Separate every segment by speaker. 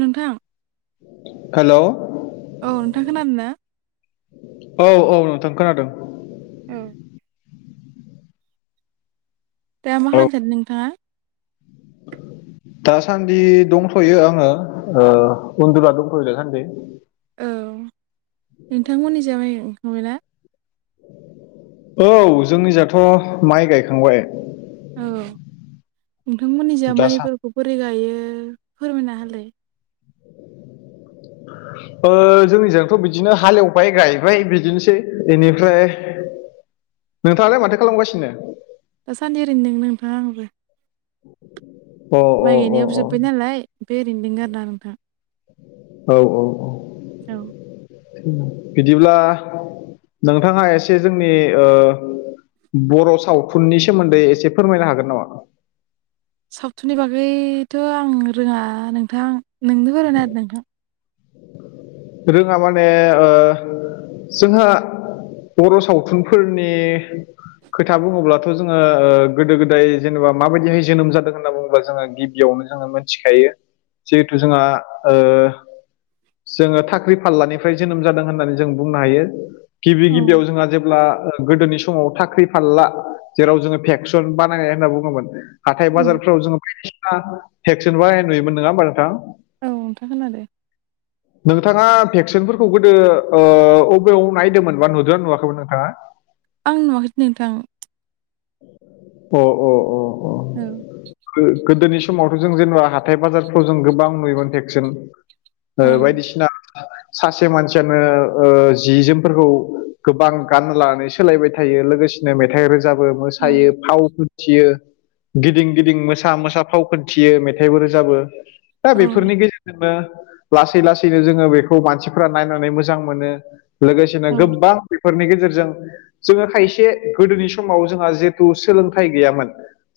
Speaker 1: नोंथां
Speaker 2: हेल'
Speaker 1: औ नोंथां खोनादो ना
Speaker 2: औ औ नोंथां खोनादों
Speaker 1: औ दा मा
Speaker 2: औ
Speaker 1: खालामनो सानदों नोंथाङा
Speaker 2: दासान्दि दंथ'यो आङो ओ उन्दुना दंथ'यो दासान्दि
Speaker 1: औ नोंथांमोननि जाबाय ओंखाबायना
Speaker 2: औ जोंनि जाथ' माइ गायखांबाय
Speaker 1: औ नोंथांमोननि जा
Speaker 2: दासा
Speaker 1: माइफोरखौ बोरै गायो फोरमायना होलाय [inaudible]
Speaker 2: ओ जोंनिजोंथ' बिदिनो हालेवबाय गायबाय बिदिनोसै बेनिफ्राय नोंथाङालाय माथो खालामगासिनो
Speaker 1: दासान्दि ओरैनो नोंथां आंबो
Speaker 2: अ अ
Speaker 1: माइ
Speaker 2: अ
Speaker 1: गायनायाबो जोब्बाय नालाय बे ओरैनो दं आरोना नोंथां
Speaker 2: औ औ
Speaker 1: औ
Speaker 2: बिदिब्ला नोंथाङा एसे जोंनि ओ बर' सावथुननि सोमोन्दै एसे फोरमायनो हागोन नामा
Speaker 1: सावथुननि बागैथ' आं रोङा नोंथां नोंनो फोरमायना होदो नोंथां
Speaker 2: रोङा माने जोंहा बर' सावथुनफोरनि खोथा बुङोब्लाथ' जोङो ओ गोदो-गोदाय जेनेबा माबायदिहाय जोनोम जादों होनना बुङोब्ला जोङो गि बियावनो जोङो मोनथिखायो जिहेथु जोंहा ओ
Speaker 1: [inaudible]
Speaker 2: जोङो थाख्रि-फाल्लानिफ्राय जोनोम जादों होननानै जों बुंनो हायो गिबि
Speaker 1: औ
Speaker 2: गिबियाव जोंहा जेब्ला ओ गोदोनि समाव थाख्रि- फाल्ला जेराव जोङो फेक्सन बानायनाय होनना बुङोमोन।
Speaker 1: औ
Speaker 2: हाथाय-बाजारफ्राव जोङो बायदिना भेक्सन बानायनाय नुयोमोन नोङा होमबा नोंथां।
Speaker 1: औ नोंथा खोनादो।
Speaker 2: नोंथाङा भेक्सनफोरखौ गोदो ओ अबेयाव नायदोमोन बा नुदोना नुवाखैमोन नोंथाङा?
Speaker 1: आं नुवाखै नोंथां।
Speaker 2: अ अ अ अ।
Speaker 1: औ।
Speaker 2: गो-गोदोनि समावथ' जों जेनेबा हाथाय-बाजारफ्राव जों गोबां नुयोमोन भेक्सन। ओ
Speaker 1: औ
Speaker 2: बायदिसिना [unintelligible] सासे मानसियानो ओ जि-जोमफोरखौ गोबां गाननो लानाय सोलायबाय थायो लोगोसेनो मेथाइ रोजाबो,
Speaker 1: औ
Speaker 2: मोसायो, फाव थियो गिदिं- गिदिं मोसा -मोसा फाव खोनथियो मेथाइबो रोजाबो। दा
Speaker 1: औ
Speaker 2: बेफोरनि गेजेरजोंनो लासै- लासैनो जोङो बेखौ मानसिफ्रा नायनानै मोजां मोनो। लोगोसेनो
Speaker 1: औ
Speaker 2: गोबां बेफोरनि गेजेरजों जोङो खायसे गोदोनि समाव जोंहा जिहेथु सोलोंथाइ गैयामोन।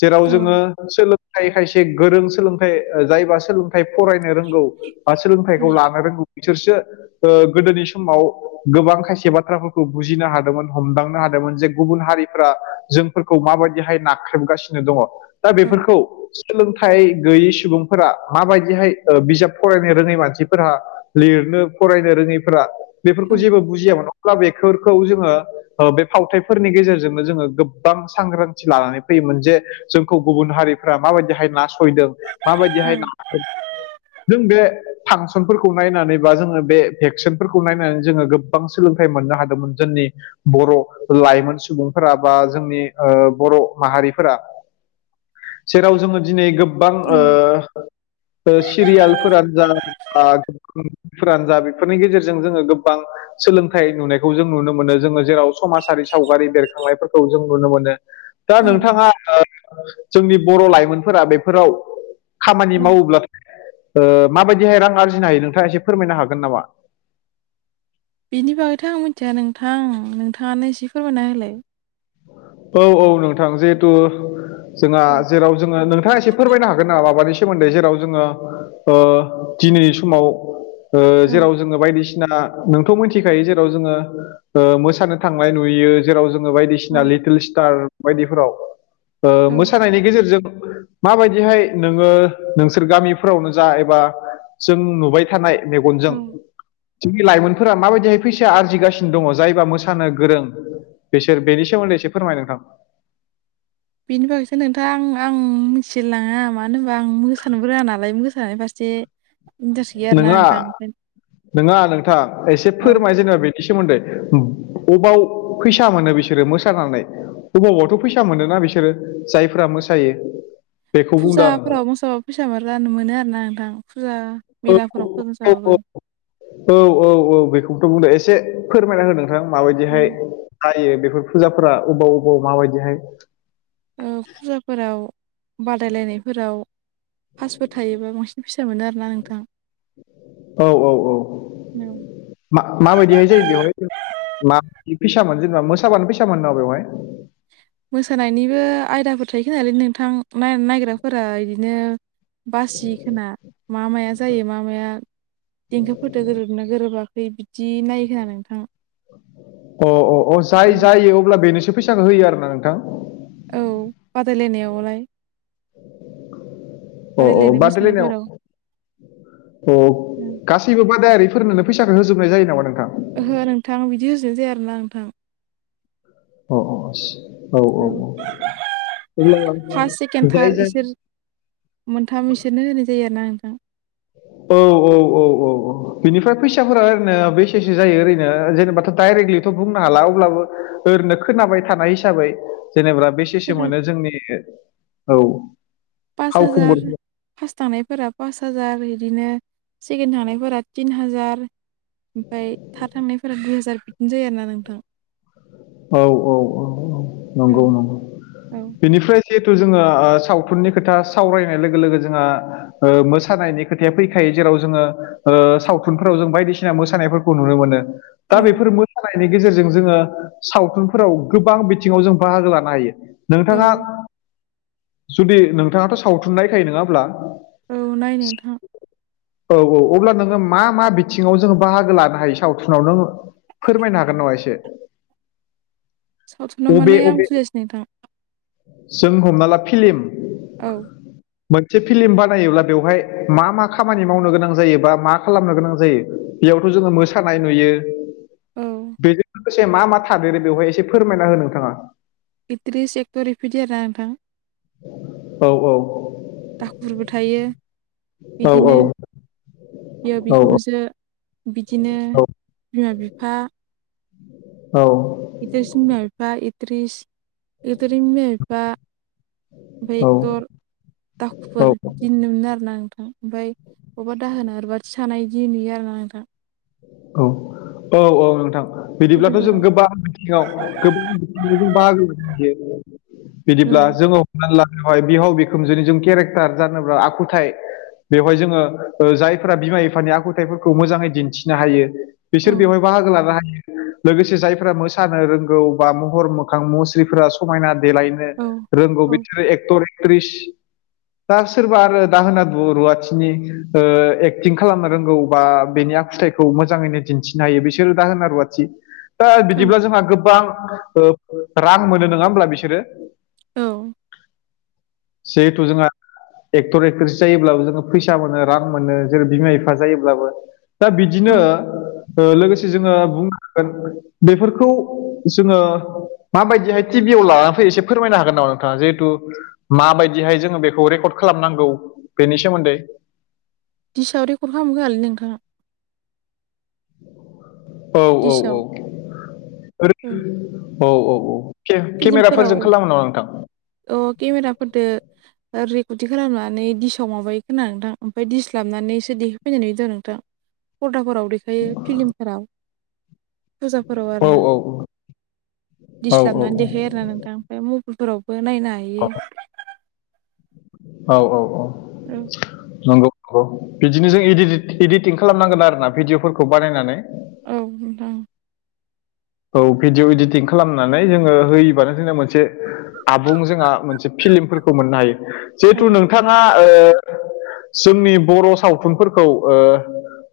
Speaker 2: जेराव
Speaker 1: औ
Speaker 2: जोङो सोलोंथाइ खायसे गोरों सोलोंथाइ ओ जायबा सोलोंथाइ फरायनो रोंगौ बा
Speaker 1: औ
Speaker 2: सोलोंथाइखौ लानो रोंगौ बिसोरसो ओ गोदोनि समाव गोबां खायसे बाथ्राफोरखौ बुजिनो हादोंमोन हमदांनो हादोंमोन जे गुबुन हारि फोरा जोंफोरखौ माबायदिहाय नाख्रेबगासिनो दङ'। दा बेफोरखौ सोलोंथाइ गैयि सुबुंफोरा माबायदिहाय ओ बिजाब फराय रोङै मानसिफोरहा लिरनो फरायनो रोङैफोरा
Speaker 1: औ
Speaker 2: बेफोरखौ जेबो बुजियामोन। अब्ला बेफोरखौ जोङो ओ बे फावथाइफोरनि गेजेरजोंनो जोङो गोबां सांग्रांथि लानानै फैयोमोन जे जोंखौ गुबुन हारिफ्रा माबायदिहाय नासयदों माबायदिहाय ना [inaudible] जों बे फांसनफोरखौ नायनानै बा जोङो बे भेक्सनफोरखौ नायनानै जोङो गोबां सोलोंथाइ मोननो हादोंमोन जोंनि बर' लाइमोन सुबुंफोरा बा जोंनि ओ बर' माहारिफोरा जेराव जोङो दिनै गोबां ओ ओ सिरियालफोरानो जा [unintelligible] फोरानो जा बेफोरनि गेजेरजों जोङो गोबां सोलोंथाइ नुनायखौ जों नुनो मोनो जोङो जेराव समाजारि सावगारि बेरखांनायफोरखौ जों नुनो मोनो। दा
Speaker 1: औ
Speaker 2: नोंथाङा ओ जोंनि बर' लाइमोनफोरा बेफोराव खामानि
Speaker 1: औ
Speaker 2: मावोब्लाथाय ओ माबायदिहाय रां आरजिनो हायो नोंथाङा एसे फोरमायनो हागोन नामा?
Speaker 1: बिनि बागैथ' आं मिथिया नोंथां नोंथाङानो एसे फोरमायना होलाय
Speaker 2: औ औ नोंथां जिहेथु जोंहा जेराव जोङो नोंथाङा एसे फोरमायनो हागोन नामा माबानि सोमोन्दै जेराव जोङो ओ दिनैनि समाव ओ
Speaker 1: औ
Speaker 2: जेराव जोङो बायदिसिना नोंथ' मिनथिखायो जेराव जोङो ओ मोसानो थांनाय नुयो जेराव जोङो बायदिसिना सिना
Speaker 1: औ
Speaker 2: लिटिल स्टार बायदिफोराव ओ
Speaker 1: औ
Speaker 2: मोसानायनि गेजेरजों माबायदिहाय नोङो नोंसोर गामिफोरावनो जा एबा जों नुबाय थानाय
Speaker 1: औ
Speaker 2: मेगनजों जोंनि लाइमोनफोरा माबायदिहाय फैसा आरजिगासिनो दङ' जायबा मोसानो गोरों बिसोर बेनि सोमोनदै एसे फोरमाय नोंथां।
Speaker 1: बेनि बागैसो नोंथां आं मिथिलाङा मानो होनबा आं मोसानो रोङा नालाय मोसानाय फारसे इन्टारेस्ट गैया आरोना
Speaker 2: नोङा
Speaker 1: नोंथां ओंखायनो
Speaker 2: नोङा नोंथां एसे
Speaker 1: औ
Speaker 2: फोरमाय जेनेबा बे नि सोमोन्दै बबाव फैसा मोनो बिसोरो मोसानानै गोबावावथ' फैसा मोनोना बिसोरो जायफोरा मोसायो बेखौ बुंदों आं
Speaker 1: फुजाफोराव मोसाबा फैसाबो राननो मोनो आरोना नोंथां फुजा
Speaker 2: औ
Speaker 1: मेलाफोराव मोसाबाबो
Speaker 2: औ औ औ औ बेखौथ' बुंदों एसे फोरमायना होदों माबायदिहाय जायो बेफोर फुजाफोरा अबाव अबाव माबायदिहाय
Speaker 1: फुजाफोराव बादायलायनायफोराव फास्बो थायोबा बांसिन फैसा मोनो आरोना नोंथां
Speaker 2: औ औ औ
Speaker 1: औ
Speaker 2: माबायदिहाय जायो बेवहाय माबा फिसोन जेनेबा मोसाबानो फिसोन नामा बेवहाय
Speaker 1: मोसानायनिबो आयदाफोर थायोखा नालाय नोंथां नायग्राफोरा बिदिनो बासिखोना मा माया जायो मा माया देंखोफोरदो गोरोबनो गोरोबाखै बिदि नायहोना नोंथां
Speaker 2: अ अ अ जाय
Speaker 1: ओमफ्राय
Speaker 2: जायो अब्ला बेनोसो फैसाखौ होयो आरोना नोंथां
Speaker 1: औ बादायलायनायावलाय
Speaker 2: अ अ
Speaker 1: बादायलायनाय
Speaker 2: बादल
Speaker 1: मोसानायफोराव
Speaker 2: अ
Speaker 1: ओं।
Speaker 2: गासैबो बादायारिफोरनोनो फैसाखौ होजोबनाय जायो नामा नोंथां
Speaker 1: ओहो नोंथां बिदि होजानो जाया आरोना नोंथां
Speaker 2: अ अ औ औ औ अब्ला
Speaker 1: फार्स्ट सेकेणड
Speaker 2: जाय
Speaker 1: थार्ड
Speaker 2: जाय
Speaker 1: इसोर मोनथाम बिसोरनो होनाय जायो आरो ना नोंथां
Speaker 2: औ औ औ औ औ बिनिफ्राय फैसाफोरा ओरैनो बेसेसो जायो ओरैनो जेनेबाथ' डाइरेक्टलि बुंनो हाला अब्लाबो ओरैनो खोनाबाय थानाय हिसाबै जेनेबा बे केसे
Speaker 1: सोरना
Speaker 2: मोनो जोंनि औ
Speaker 1: पास
Speaker 2: फावखुंगुर
Speaker 1: हाजार पास थानायफोरा पास हाजार बिदिनो सिगोन थानायफोरा थिन हाजार ओमफफ्राय था थांनायफोरा दु हाजार बिबदिन जायो आरो ना नोंथां
Speaker 2: औ औ औ औ
Speaker 1: औ
Speaker 2: नंगौ नंगौ
Speaker 1: औ
Speaker 2: बेनिफ्राय जिहेथु जोङो सावथुननि खोथा सावरायनाय लोगो लोगो जोंहा मोसानायनि खोथाया फैखायो जेराव जोङो सावथुनफोराव जों बायदिसिना मोसानायफोरखौ नुनो मोनो दा
Speaker 1: औ
Speaker 2: बेफोर मोसानायनि गेजेरजों जोङो सावथुनफोराव गोबां बिथिङाव जों बाहागो लानो हायो नोंथाङा
Speaker 1: औ
Speaker 2: जुदि नोंथाङाथ' सावथुन नायखायो नङाब्ला
Speaker 1: औ नायनो नोंथां
Speaker 2: औ औ अब्ला नोङो मा मा बिथिङाव जोङो बाहागो लानो हायो सावथुनाव नों फोरमायनो हागोन नामा एसे
Speaker 1: सावथुनाव
Speaker 2: अबे
Speaker 1: माने आं
Speaker 2: अबे
Speaker 1: फुजसै नोंथां
Speaker 2: जों हमना ला फिलिम
Speaker 1: औ
Speaker 2: मोनसे फिल्म बानायोब्ला बेवहाय मा मा खामानि मावनो गोनां जायो बा मा खालामनो गोनां जायो बेयावथ' जोङो मोसानाय नुयो
Speaker 1: औ
Speaker 2: बेजों लोगोसे मा मा थादेरो बेवहाय एसे फोरमायना हो नोंथाङा
Speaker 1: एट्रिस एक्टरफोरदि आरोना नोंथां
Speaker 2: औ औ
Speaker 1: दाखुरबो थायो
Speaker 2: औ औ
Speaker 1: बेयाव
Speaker 2: औ
Speaker 1: बिखुनजो बिदिनो
Speaker 2: औ
Speaker 1: बिमा बिफा
Speaker 2: औ
Speaker 1: इदिसिन मफा इरिस गोदोर माबा भक्टर दाखुफोर गिनो मोनो आरोना नोंथां ओमफाय बबेबोना ओरैबायदि सानाय बिदि नुयो आरोना नोंथां
Speaker 2: औ औ औ नोंथां बिदिब्लाथ' जों
Speaker 1: फिलिमफोराव
Speaker 2: गोबां गोबांथि बाहागो
Speaker 1: औ
Speaker 2: बिदिब्ला जोङो मानलाहाय बिहाव बिखोमजोनि जों केरेक्टार जानोब्ला आखुथाय बेवहाय जोङो ओ जायफोरा बिमा बिफानि आखुथायफोरखौ मोजाङै दिन्थि नो हायो
Speaker 1: औ
Speaker 2: बिसोर बेवहाय बाहागो लानो हायो। लोगोसे जायफोरा मोसानो रोंगौ बा महर मोखां मुस्रिफोरा समायना देलायनो
Speaker 1: औ
Speaker 2: रोंगौ
Speaker 1: औ
Speaker 2: बिदिरो एक्टर एक्ट्रिस दा सोरबा आरो दाहोना रुवाथिनि ओ एक्टिं खालामनो रोंगौ बा बेनि आखुथाय खौ मोजाङैनो दिन्थिनो हायो बिसोरो दा होनना रुवाथि दा बिदिब्ला जोंहा गोबां ओ रां मोनो नङा होमब्ला बिसोरो?
Speaker 1: औ
Speaker 2: जिहेथु जोंहा एक्टर एक्टरस जायोब्लाबो जोङो फैसा मोनो रां मोनो जेरै बिमा बिफा जायोब्लाबो दा बिदि बिदिनो
Speaker 1: औ
Speaker 2: ओ लोगोसे जोङो बुं हांगोन बेफोरखौ जोङो माबायदिहाय टिभियाव लानानै फै एसे फोरमायनो हागोन नामा नोंथाङा जिहेतु माबायदिहाय जोङो बेखौ रेकर्ड खालामनांगौ बेनि सोमोन्दै।
Speaker 1: दििसायाव रेकर्ड खालामग आलै नोंथाङा।
Speaker 2: औ औ औ
Speaker 1: दिसाव
Speaker 2: ओ
Speaker 1: औ
Speaker 2: औ औ औ के
Speaker 1: फिलिमफोराव
Speaker 2: केमेराफोरजों खालामोनामा नोंथां?
Speaker 1: अ केमेराफोरदो रेकर्थि खालामनानै दिडिसाव माबायो खोना नोंथां ओमफ्रायाय दिस लाबनानै एससे देहैफैनानै नुयोथ नोंथां। फर्दाफोराव देखायो फिलिमफोराव। फुजाफोराव आर
Speaker 2: औ
Speaker 1: ना
Speaker 2: औ
Speaker 1: दिस्लाबनानै देखायोयो आर ना नोंथां ओमफ्राय म बेलफोरावबो नायनो हायो।
Speaker 2: औ औ औ
Speaker 1: औ
Speaker 2: नंगौ बिदिनो जों इडिटिं खालामनांगोन आरोना भिडिय'फोरखौ बानायनानै।
Speaker 1: औ नोंथां
Speaker 2: औ भिडिय' इडिटिं खालामनानै जोङो होयोबानो जोंङो मोनसे आबुं जोंहा मोनसे फिल्मफोरखौ मोननो हायो
Speaker 1: औ
Speaker 2: जिहेथु नोंथाङा ओ जोंनि बर' सावथुनफोरखौ ओ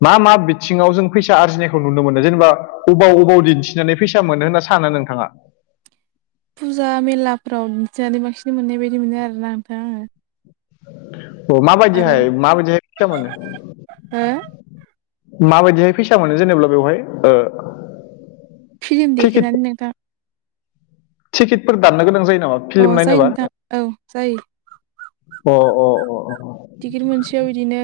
Speaker 2: मा मा बिथिङाव जों फैसा आरजिनायखौ नुनो मोनो जेनेबा अबाव अबाव दिन्थि फिनानै फैसा मोनो होनना सानो नोंथाङा?
Speaker 1: फुजा मेलाफ्राव बिदिनानै बांसिन मोननाय बायदि मोनो आरोना नोंथां आङो।
Speaker 2: अ
Speaker 1: आरो
Speaker 2: माबादिहाय माबादिहाय फैसा मोनो?
Speaker 1: हो
Speaker 2: माबायदिहाय फैसा मोनो जेनेबा बेवहाय ओ
Speaker 1: फिलि्म
Speaker 2: टिकेट
Speaker 1: देखायनानै नों
Speaker 2: टिकेटफोर दाननो गोनां जायो नामा?
Speaker 1: अ
Speaker 2: फिल्म
Speaker 1: जायो
Speaker 2: नायनोबा
Speaker 1: नोंथां औ जायो।
Speaker 2: अ अ अ अ
Speaker 1: टिकेट मोनसेयाव बिदिनो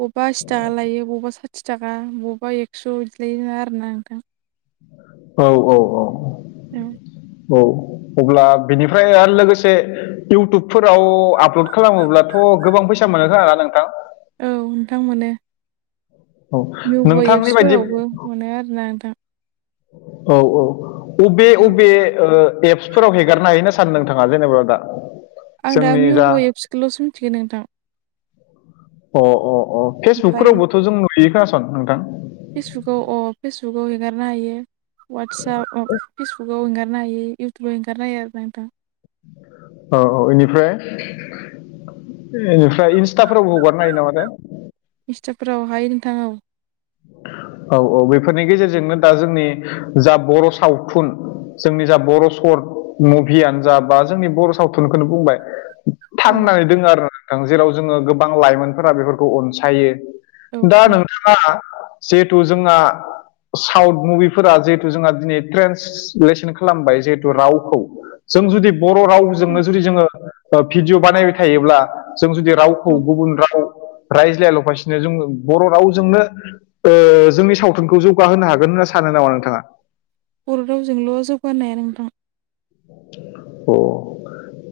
Speaker 1: बबेबा आसि थाखा लायो बबेबा सा आथि थाखा बबेबा एक्स' बिदिलायनो आरोना नोंथां।
Speaker 2: औ औ औ
Speaker 1: उम
Speaker 2: औ अब्ला बेनिफ्राय आरो लोगोसे इउटुबफोराव आपल'ड खालामोब्लाथ' गोबां फैसा मोनोखोमाना नोंथां?
Speaker 1: औ नोंथां मोनो।
Speaker 2: औ
Speaker 1: भिभ'
Speaker 2: नोंथांनि बायदि
Speaker 1: एप्सफोरावबो मोनो आरोना नोंथां।
Speaker 2: औ औ अबे
Speaker 1: औ
Speaker 2: अबे ओ एब फोराव हेगारनो हायो होनना सानो नोंथाङा जेनेबा दा?
Speaker 1: आं दा
Speaker 2: जोंनि
Speaker 1: मिउ
Speaker 2: जा
Speaker 1: ब' एप्सखौल'सो मिथिगोन नोंथां।
Speaker 2: अ अ अ
Speaker 1: ओमफ्राय
Speaker 2: फेसबुकफोरावबोथ' जों नुयो खोनासं नोंथां
Speaker 1: फेसबुकाव अ फेसबुकाव हेगारनो हायो वाटसाप फेसबुक हेंगारनो हायो इउथुबाव हेंगारनो हायो आरो नोंथां।
Speaker 2: औ औ बेनिफ्राय बेनिफ्राय इन्स्टाफ्रावबो हगारनो हायो नामाथाय
Speaker 1: इनस्टाफोराव हायो नोंथां औ।
Speaker 2: औ औ बेफोरनि गेजेरजोंनो दा जोंनि जा बर' सावथुन जोंनि जा बर' सर्ट मुभियानो जा बा जोंनि बर' सावथुनखौनो बुंबाय
Speaker 1: औ
Speaker 2: थांनानै दोङो आरोना नोंथां जेराव जोङो गोबां लाइमोनफोरा बेफोरखौ अनसायो।
Speaker 1: औ
Speaker 2: दा
Speaker 1: औ
Speaker 2: नोंथाङा जिहेथु जोंहा साउथ मुभिफोरा जिहेथु जोंहा दिनै ट्रेन्स लेसन खालामबाय जिहेथु रावखौ जों जुदि बर'
Speaker 1: औ
Speaker 2: रावजोंनो जुदि जोङो भिडिय' बानायबाय थायोब्ला। जों जुदि रावखौ
Speaker 1: औ
Speaker 2: गुबुन राव रायज्लायल'फासिनो जों बर' रावजोंनो। जोंनि सावथुनखौ जौगाहोनो हागोन होनना सानो नामा नोंथाङा?
Speaker 1: बर' रावजोंल' जौगा होनो हाया नोंथां।
Speaker 2: अ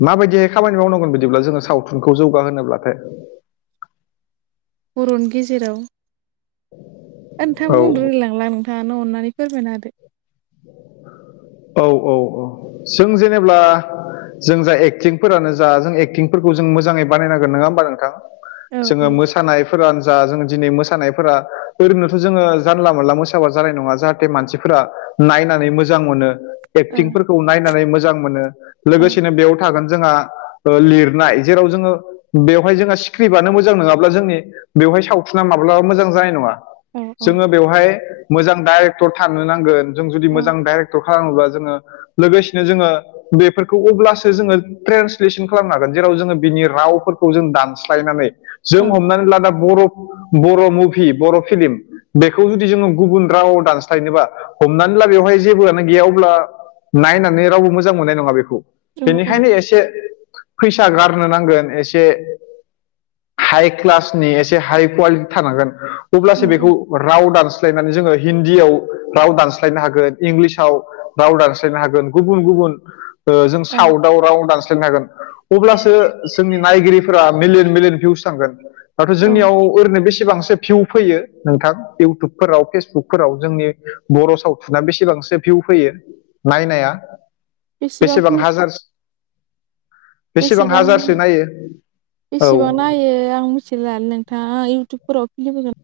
Speaker 2: माबायदिहाय खामानि मावनांगोन बिदिब्ला जोङो सावथुनखौ जौगाहोनोब्लाथाय?
Speaker 1: बर'नि गेजेराव नोंथां बुंनो
Speaker 2: औ
Speaker 1: रोंला हांला नोंथाङानो अननानै फोरमायना होदो।
Speaker 2: औ औ औ जों जेनेब्ला जों जा एक्टिंफोरानो जा जों एक्टिंफोरखौ जों मोजाङै बानायनांगोन नङा होमबा नोंथां।
Speaker 1: औ
Speaker 2: जोङो मोस मोसानायफोरानो जा जों दिनै मोसानायफोरा ओरैनोथ' जोङो जानला मोनला मोसाबा जानाय नङा जाहाथे मानसिफोरा नायन नाय मोजां मोनो
Speaker 1: औ
Speaker 2: एक्टिंफोरखौ नायनानै मोजां मोनो
Speaker 1: औ
Speaker 2: लोगोसेनो बेयाव थागोन जोंहा ओ लिरनाय जेराव जोङो बेवहाय जोंहा स्क्रिप्टआनो मोजां नङाब्ला जोंनि बेवहाय सावथुना माब्लाब मोजां जानाय नङा।
Speaker 1: औ औ
Speaker 2: जोङो बेवहाय मोजां डाइरेक्टर थानो नांगोन जों जुदि
Speaker 1: औ
Speaker 2: मोजां डाइरेक्टर खालाम खालामोबा जोङो लोगोसेनो जोङो बेफोरखौ अब्लासो जोङो। ट्रेन्सलेसन खालामनो हागोन जेराव जोङो बिनि रावफोरखौ जों दानस्लायनानै।
Speaker 1: औ
Speaker 2: जों हमनानै लादा बर' बर' मुभि बर' फिलिम। बेखौ जुदि जोङो गुबुन रावाव दानस्लायनोबा हमनानै ला बेवहाय जेबोआनो गैया अब्ला नायनानै रावबो मोजां मोननाय नङा बेखौ।
Speaker 1: औ
Speaker 2: बेनिखायनो एसे फैसा गारनो नांगोन एसे हाइ क्लासनि एसे हाइ कुवालिटि थानांगोन।
Speaker 1: औ
Speaker 2: अब्लासो बेखौ राव दानस्लायनानै जोङो हिन्दीयाव राव दानस्लायनो हागोन इंलिसाव राव दानस्लायनो हागोन गुबुन गुबुन जों
Speaker 1: औ
Speaker 2: साउथ राव दानस्लायन हांगोन अब्लासो जोंनि नायगिरिफोरा मिलियन मिलियन भिउस थांगोन। दाथ'
Speaker 1: औ
Speaker 2: जोंयाव ओरैनो बेसेबांसो भिउ फैयो नोंथां इउटुबफोराव फेसबुकफोराव जोंनि बर' सावथुना बेसे बेसेबांसो भिउ फैयो नायनाया बेसेबां हाजारो
Speaker 1: बेसेबां
Speaker 2: नायो
Speaker 1: बेसेबां
Speaker 2: औ
Speaker 1: नायो ओ फला नोंथाङा इउटुबफोराव फिलिम होगोन